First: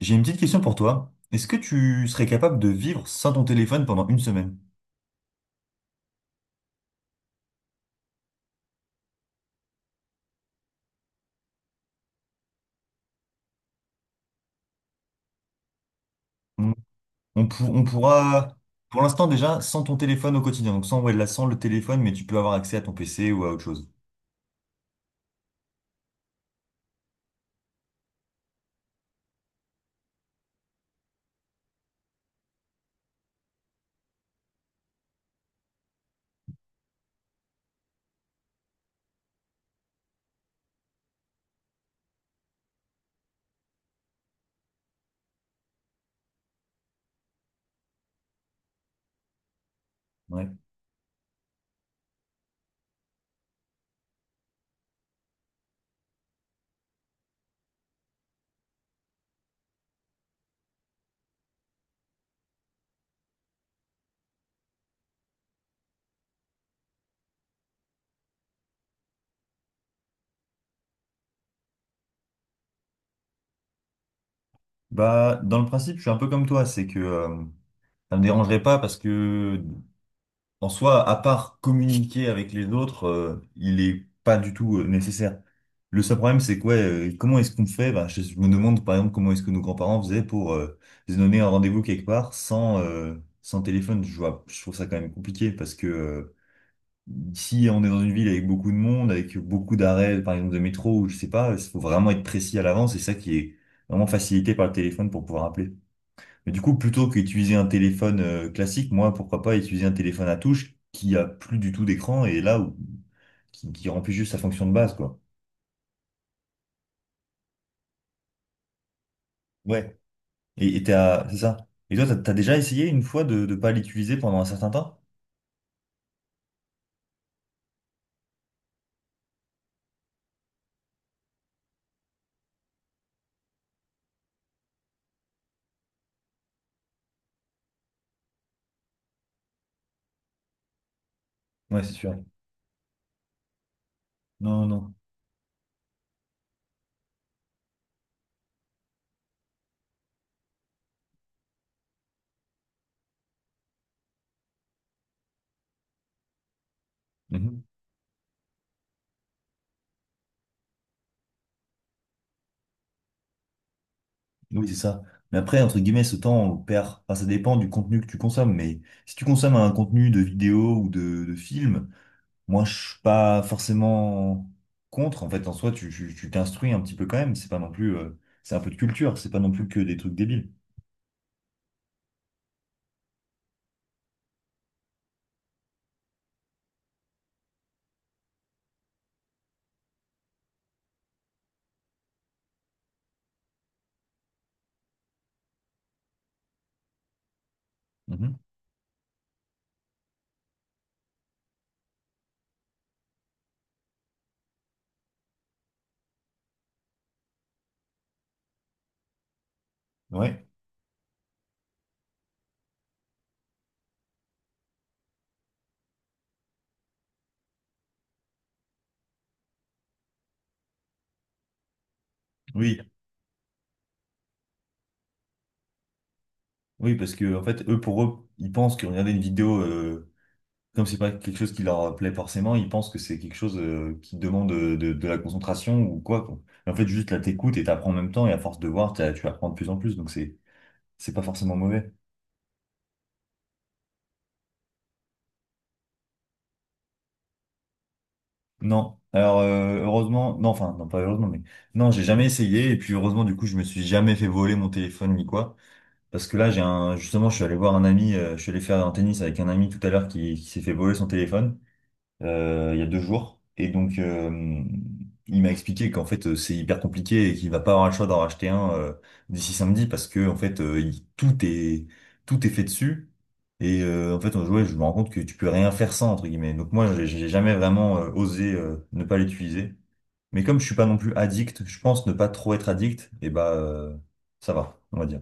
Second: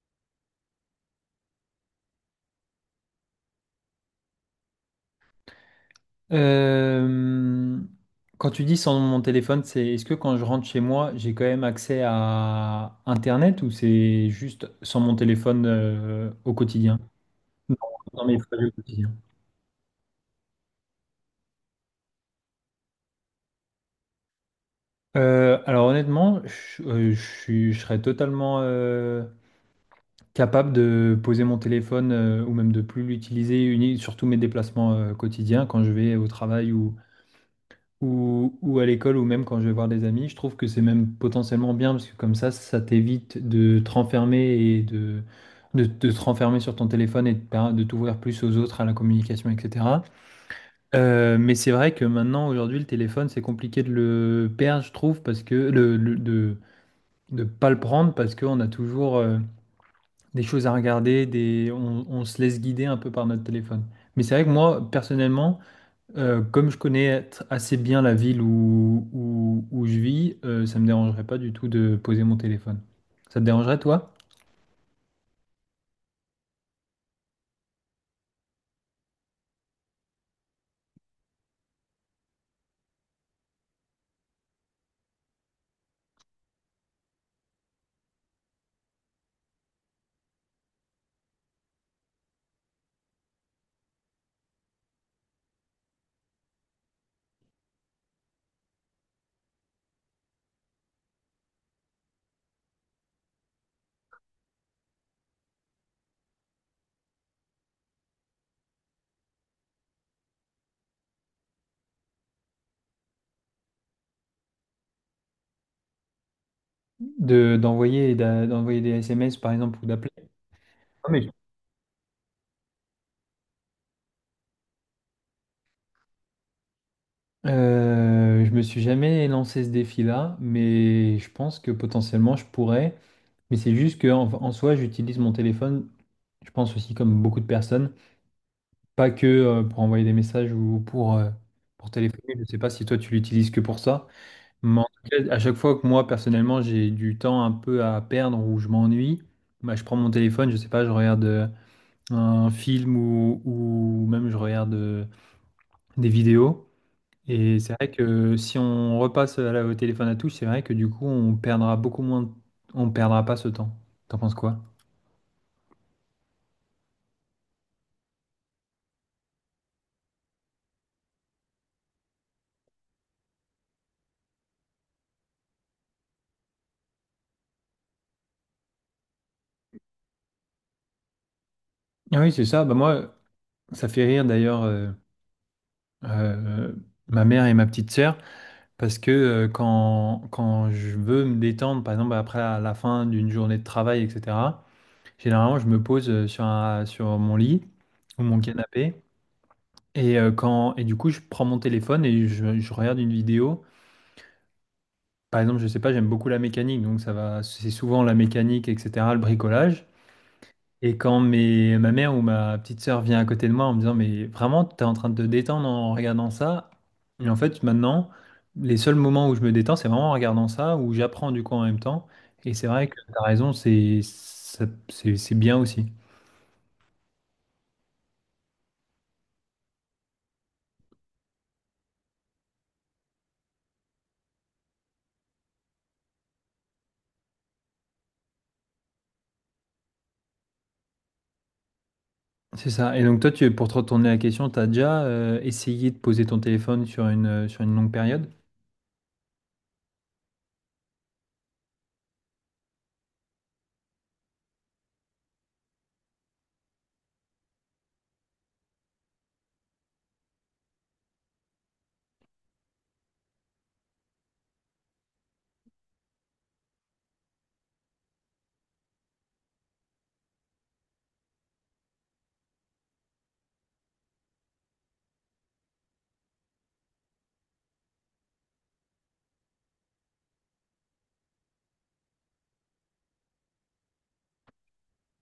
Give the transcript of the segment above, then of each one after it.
J'ai une petite question pour toi. Est-ce que tu serais capable de vivre sans ton téléphone pendant une semaine? Euh, Quand tu dis sans mon téléphone, c'est est-ce que quand je rentre chez moi, j'ai quand même accès à Internet ou c'est juste sans mon téléphone au On, quotidien? on pour- Non, on dans mes pourra, frais au Pour quotidien. l'instant déjà, sans ton téléphone au quotidien. Donc sans, ouais, là, sans le téléphone, mais tu peux avoir accès à ton PC ou à autre chose. Alors honnêtement, je serais totalement capable de poser mon téléphone ou même de plus l'utiliser, surtout mes déplacements quotidiens quand je vais au travail ou à l'école ou même quand je vais voir des amis. Je trouve que c'est même potentiellement bien parce que comme ça t'évite de te renfermer et de te renfermer sur ton téléphone et de t'ouvrir plus aux autres, à la communication, etc. Ouais. Mais c'est vrai que maintenant, aujourd'hui, le téléphone, c'est compliqué de le perdre, je trouve, parce que de pas le prendre parce qu'on a toujours des choses à regarder, on se laisse guider un peu par notre téléphone. Mais c'est vrai que moi, personnellement, comme je connais assez bien la ville où je vis, ça me dérangerait pas du tout de poser mon téléphone. Ça te dérangerait, toi, Bah, dans le principe, je suis un peu comme toi. C'est que ça me dérangerait pas parce que En soi, à part communiquer avec les autres, il est pas du tout nécessaire. Le seul problème, c'est quoi, comment est-ce qu'on fait? Bah, je me demande, par exemple, comment est-ce que nos grands-parents faisaient pour se donner un rendez-vous quelque part sans, sans téléphone. Je vois, je trouve ça quand même compliqué parce que si on est dans une ville avec beaucoup de monde, avec beaucoup d'arrêts, par exemple, de métro, ou je sais pas, il faut vraiment être précis à l'avance. C'est ça qui est vraiment facilité par le téléphone pour pouvoir appeler. Mais du coup, plutôt qu'utiliser un téléphone classique, moi, pourquoi pas utiliser un téléphone à touche qui a plus du tout d'écran et là où qui remplit juste sa fonction de base, quoi. de, d'envoyer, et d'a- d'envoyer des SMS, par exemple, ou Ouais. d'appeler? Et Non, mais- c'est ça. Et toi, t'as déjà essayé une fois de ne pas l'utiliser pendant un certain temps? Je me suis jamais lancé ce défi-là, mais je pense que potentiellement je pourrais. Mais c'est juste que en soi, j'utilise mon téléphone, je pense aussi comme beaucoup de personnes, pas que pour envoyer des messages ou Ouais, pour c'est sûr. téléphoner. Je ne sais pas si toi tu l'utilises que pour ça. Non, Mais non. en tout cas, à chaque fois que moi, personnellement, j'ai du temps un peu à perdre ou je m'ennuie, bah, je prends mon téléphone, je sais pas, je regarde un film ou même je regarde des vidéos. Et Mhm. c'est vrai que si on repasse au téléphone à touche, c'est vrai que du coup, on perdra beaucoup moins, on perdra pas ce temps. T'en penses quoi? Oui, c'est ça. Mais après, entre guillemets, ce temps, on le perd. Enfin, ça dépend du contenu que tu consommes. Mais si tu consommes un contenu de vidéo ou de film, moi, je suis pas forcément contre. En fait, en soi, tu t'instruis un petit peu quand même. C'est pas non plus, c'est un peu de culture. C'est pas non plus que des trucs débiles. Ah oui, c'est ça. Bah moi, ça fait rire d'ailleurs, euh, ma mère et ma petite sœur. Parce que quand je veux me détendre, par exemple après la fin d'une journée de travail, etc., généralement je me pose sur mon lit ou Mhm. mon canapé. Et du coup, je prends mon téléphone et je regarde une vidéo. Par exemple, je sais pas, j'aime beaucoup la mécanique, donc ça va, c'est souvent la mécanique, etc., le bricolage. Ouais. Et quand ma mère ou ma petite sœur vient à côté de moi en me disant, mais vraiment, t'es en train de te détendre en regardant ça. Et en fait, maintenant, les seuls moments où je me détends, c'est vraiment en regardant ça, où j'apprends du coup en même temps. Et c'est Oui. vrai que t'as raison, c'est bien aussi. Oui, parce que en fait, eux, pour eux, ils pensent que regarder une vidéo, comme c'est pas quelque chose qui leur plaît forcément, ils pensent que c'est quelque chose qui demande de, de la concentration ou quoi, quoi. Mais en fait, juste là, t'écoutes et t'apprends en même temps. Et à force de voir, tu apprends de plus en plus. Donc c'est pas forcément mauvais. C'est ça. Et donc toi, pour te retourner la question, t'as déjà essayé de poser ton téléphone sur une longue période? Non. Alors heureusement, non, enfin non pas heureusement, mais non, j'ai jamais essayé et puis heureusement du coup je me suis jamais fait voler mon téléphone ni quoi. Parce que là j'ai un justement je suis allé voir un ami, je suis allé faire un tennis avec un ami tout à l'heure qui s'est fait voler son téléphone il y a deux jours. Et donc, il m'a expliqué qu'en fait, c'est hyper compliqué et qu'il va pas avoir le choix d'en racheter un d'ici samedi parce que en fait, tout est fait dessus. Et en fait, ouais, je me rends compte que tu peux rien faire sans entre guillemets. Donc moi, j'ai jamais vraiment osé ne pas l'utiliser. Mais comme je suis pas non plus addict, je pense ne pas trop être addict. Et bah, ça va, on va dire.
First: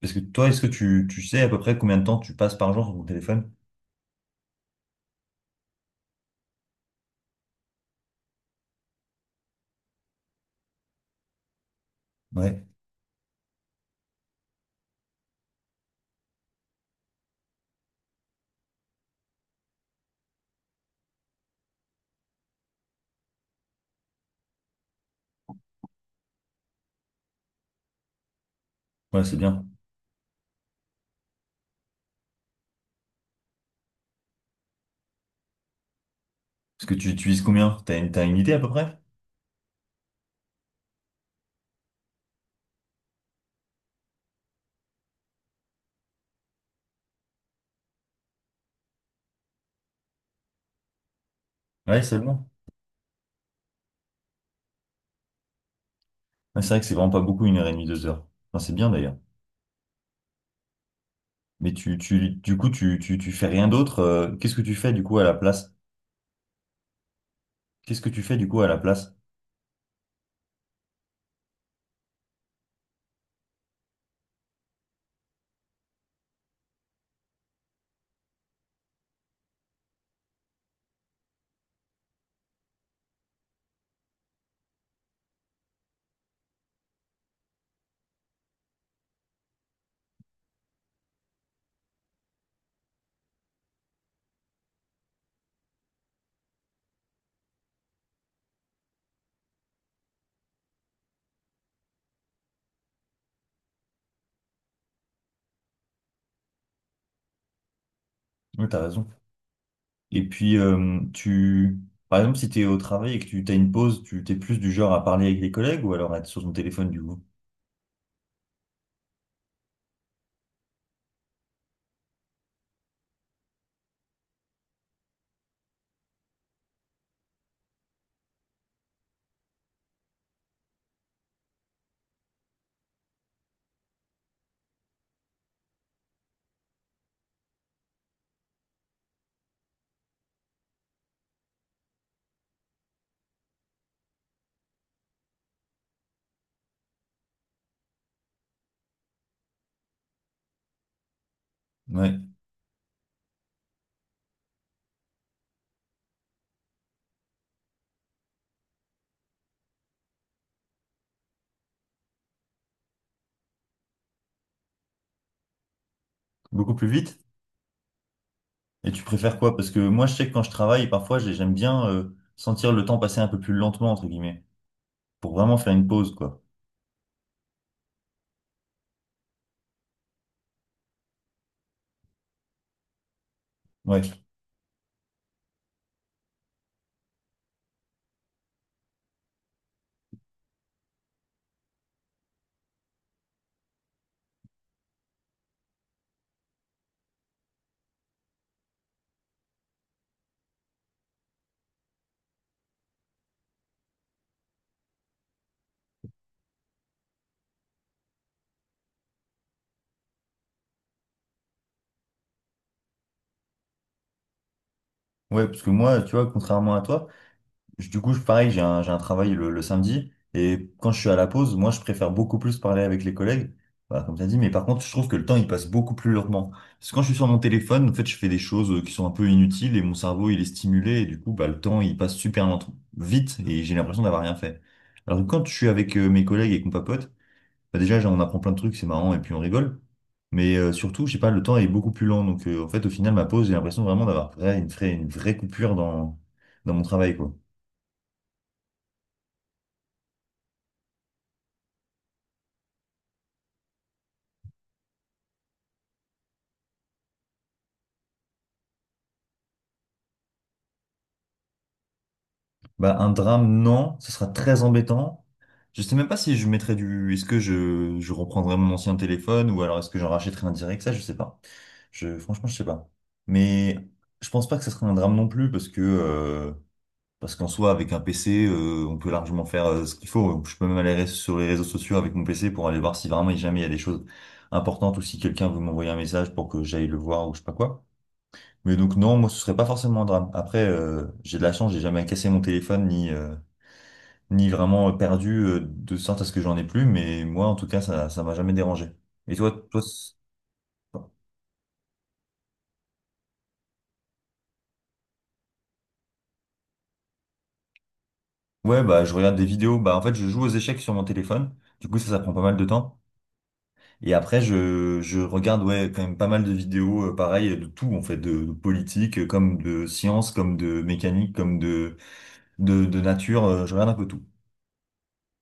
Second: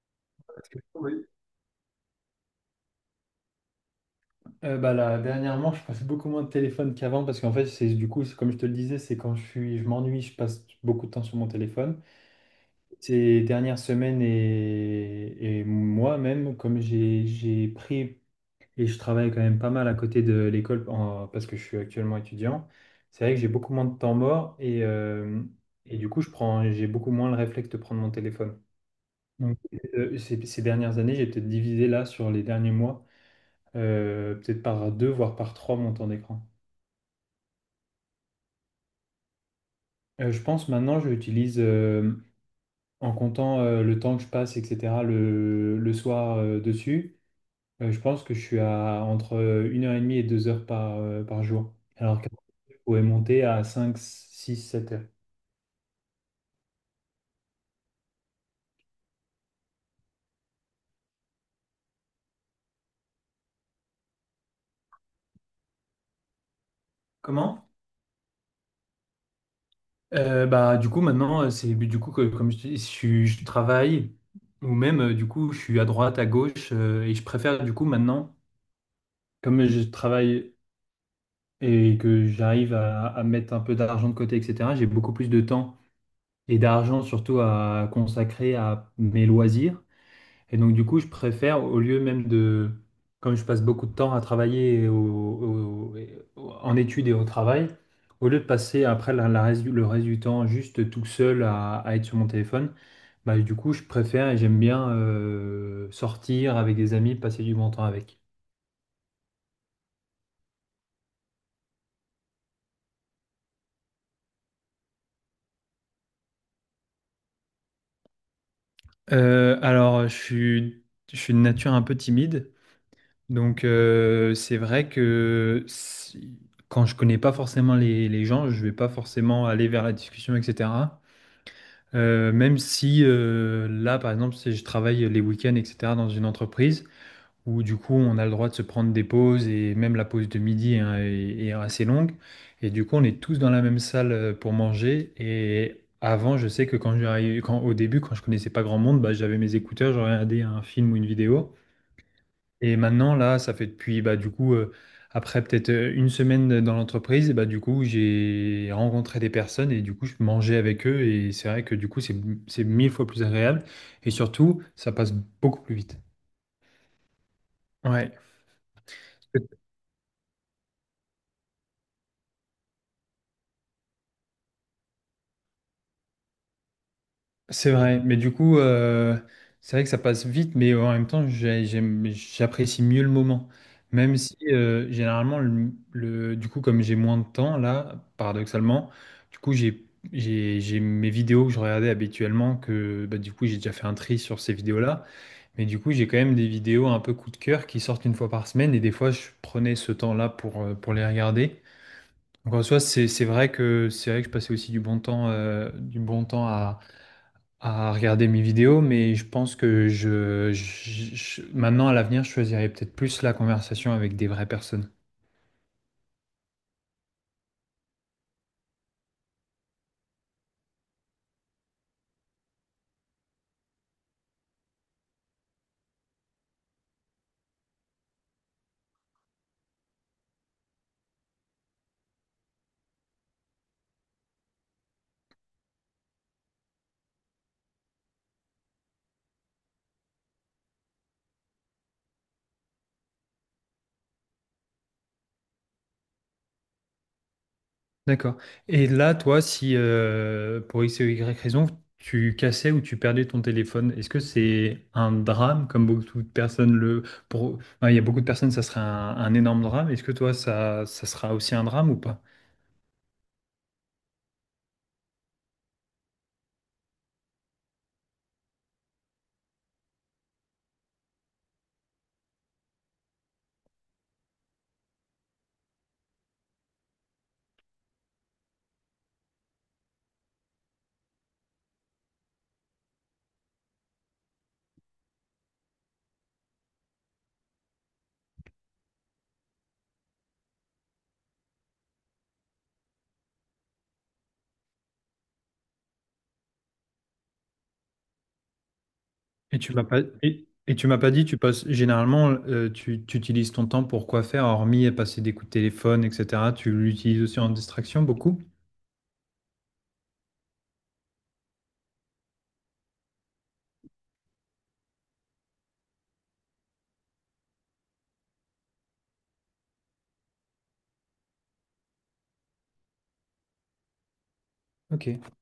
Parce que toi, est-ce que tu Oui. sais à peu près combien de temps tu passes par jour sur ton téléphone? Bah là, dernièrement, je passe beaucoup moins de téléphone qu'avant parce qu'en fait, c'est comme je te le disais, c'est quand je m'ennuie, je passe beaucoup de temps sur mon téléphone. Ouais, Ces dernières semaines, et moi-même, comme j'ai pris et je travaille quand même pas mal à côté de l'école, parce que je suis actuellement étudiant, c'est vrai que j'ai beaucoup moins de temps mort, et du coup, j'ai beaucoup moins le réflexe de prendre mon téléphone. ouais, c'est Donc, bien. Ces dernières années, j'ai peut-être divisé là sur les derniers mois, peut-être par deux, voire par trois mon temps d'écran. Parce que tu utilises combien? T'as une idée à peu près? Je pense maintenant, je l'utilise en comptant le temps que je passe, etc., le soir dessus. Je pense que je suis à entre 1h30 et 2 heures par jour. Ouais, Alors qu'après, seulement. je pourrais monter à 5, 6, 7 heures. Ouais, c'est vrai que c'est vraiment pas beaucoup, une heure et demie, deux heures. Enfin, c'est bien d'ailleurs. Mais du coup, tu fais rien d'autre. Qu'est-ce que tu fais du coup à la place? Comment? Qu'est-ce que tu fais du coup à la place? Bah, du coup, maintenant, c'est du coup que, comme je te dis, je travaille, ou même, du coup, je suis à droite, à gauche, et je préfère, du coup, maintenant, comme je travaille et que j'arrive à mettre un peu d'argent de côté, etc., j'ai beaucoup plus de temps et d'argent, surtout, à consacrer à mes loisirs. Et donc, du coup, je préfère, au lieu même de, comme je passe beaucoup de temps à travailler en études et au travail, au lieu de passer après le reste du temps juste tout seul à être sur mon téléphone, bah, du coup, je préfère et j'aime bien sortir avec des amis, passer du bon temps avec. Ouais, t'as raison. Et puis, tu, par exemple, si t'es au travail et que tu t'as une pause, tu t'es plus du genre à parler avec les collègues ou alors à être sur ton téléphone du coup? Alors, je suis de nature un peu timide, donc c'est vrai que quand je connais pas forcément les gens, je vais pas forcément aller vers la discussion, etc. Même si là, par exemple, si je travaille les week-ends, etc., dans une entreprise où du coup on a le droit de se prendre des pauses et même la pause de midi, hein, est assez longue. Et du coup, on est tous dans la même salle pour manger. Et avant, je sais que au début, quand je connaissais pas grand monde, bah, j'avais mes écouteurs, je regardais un film ou une vidéo. Ouais, Et maintenant, là, ça fait depuis, bah, du coup, après peut-être une semaine dans l'entreprise, bah, du coup, j'ai rencontré des personnes et du coup, je mangeais avec eux. Et c'est vrai que du coup, c'est mille fois plus agréable. Et surtout, ça passe beaucoup plus vite. beaucoup plus vite. Ouais. Et tu préfères quoi? Parce que moi, je sais que quand je travaille, parfois, j'aime bien sentir le temps passer un peu plus lentement, entre guillemets, pour vraiment faire une pause, quoi. C'est vrai, mais du coup, c'est vrai que ça passe vite, mais en même temps, j'apprécie mieux le moment. Ouais. Même si, généralement, du coup, comme j'ai moins de temps, là, paradoxalement, du coup, j'ai mes vidéos que je regardais habituellement, que bah, du coup, j'ai déjà fait un tri sur ces vidéos-là, mais du coup, j'ai quand même des vidéos un peu coup de cœur qui sortent une fois par semaine, et des fois, je prenais ce temps-là pour les regarder. Donc, en soi, c'est vrai que je passais aussi du bon temps à regarder mes vidéos, mais je pense que maintenant à l'avenir, je choisirais peut-être plus la conversation avec des vraies personnes. Ouais, parce que moi, tu vois, contrairement à toi, pareil, j'ai un travail le samedi, et quand je suis à la pause, moi, je préfère beaucoup plus parler avec les collègues, voilà, comme tu as dit, mais par contre, je trouve que le temps, il passe beaucoup plus lentement. Parce que quand je suis sur mon téléphone, en fait, je fais des choses qui sont un peu inutiles, et mon cerveau, il est stimulé, et du coup, bah, le temps, il passe vite, et j'ai l'impression d'avoir rien fait. Alors que quand je suis avec mes collègues et qu'on papote, bah déjà, genre, on apprend plein de trucs, c'est marrant, et puis on rigole. Mais surtout, je sais pas, le temps est beaucoup plus lent. Donc, en fait, au final, ma pause, j'ai l'impression une vraie coupure dans, dans mon travail, quoi. D'accord. Et là, toi, si pour X ou Y raison, tu cassais ou tu perdais ton téléphone, est-ce que c'est un drame comme beaucoup de personnes le... Pour... enfin, il y a beaucoup de personnes, ça serait un énorme drame. Est-ce que toi, ça sera aussi un drame ou pas? Bah, un drame, non, ce sera très embêtant. Je sais même pas si je mettrais du. Est-ce que je reprendrais mon ancien téléphone ou alors est-ce que j'en rachèterais un direct? Ça, je sais pas. Je, franchement, je sais pas. Mais je pense pas que ce serait un drame non plus parce que. Parce qu'en soi, avec un PC, on peut largement faire ce qu'il faut. Je peux même aller sur les réseaux sociaux avec mon PC pour aller voir si vraiment, jamais il y a des choses importantes ou si quelqu'un veut m'envoyer un message pour que j'aille le voir ou je sais pas quoi. Mais donc non, moi, ce serait pas forcément un drame. Après, j'ai de la chance, j'ai jamais cassé mon téléphone ni ni vraiment perdu de sorte à ce que j'en ai plus. Mais moi, en tout cas, ça m'a jamais dérangé. Et toi, c'est- Et tu m'as pas dit, tu utilises ton temps pour quoi faire, hormis passer des coups de téléphone, etc. Tu l'utilises aussi en distraction beaucoup? ouais, bah je regarde des vidéos. Bah en fait, je joue aux échecs sur mon téléphone. Du coup, ça prend pas mal de temps. Et après, je regarde ouais, quand même pas mal de vidéos, pareil, de tout, en fait, de politique, comme de science, comme de mécanique, comme de nature, je regarde un peu tout. Ok.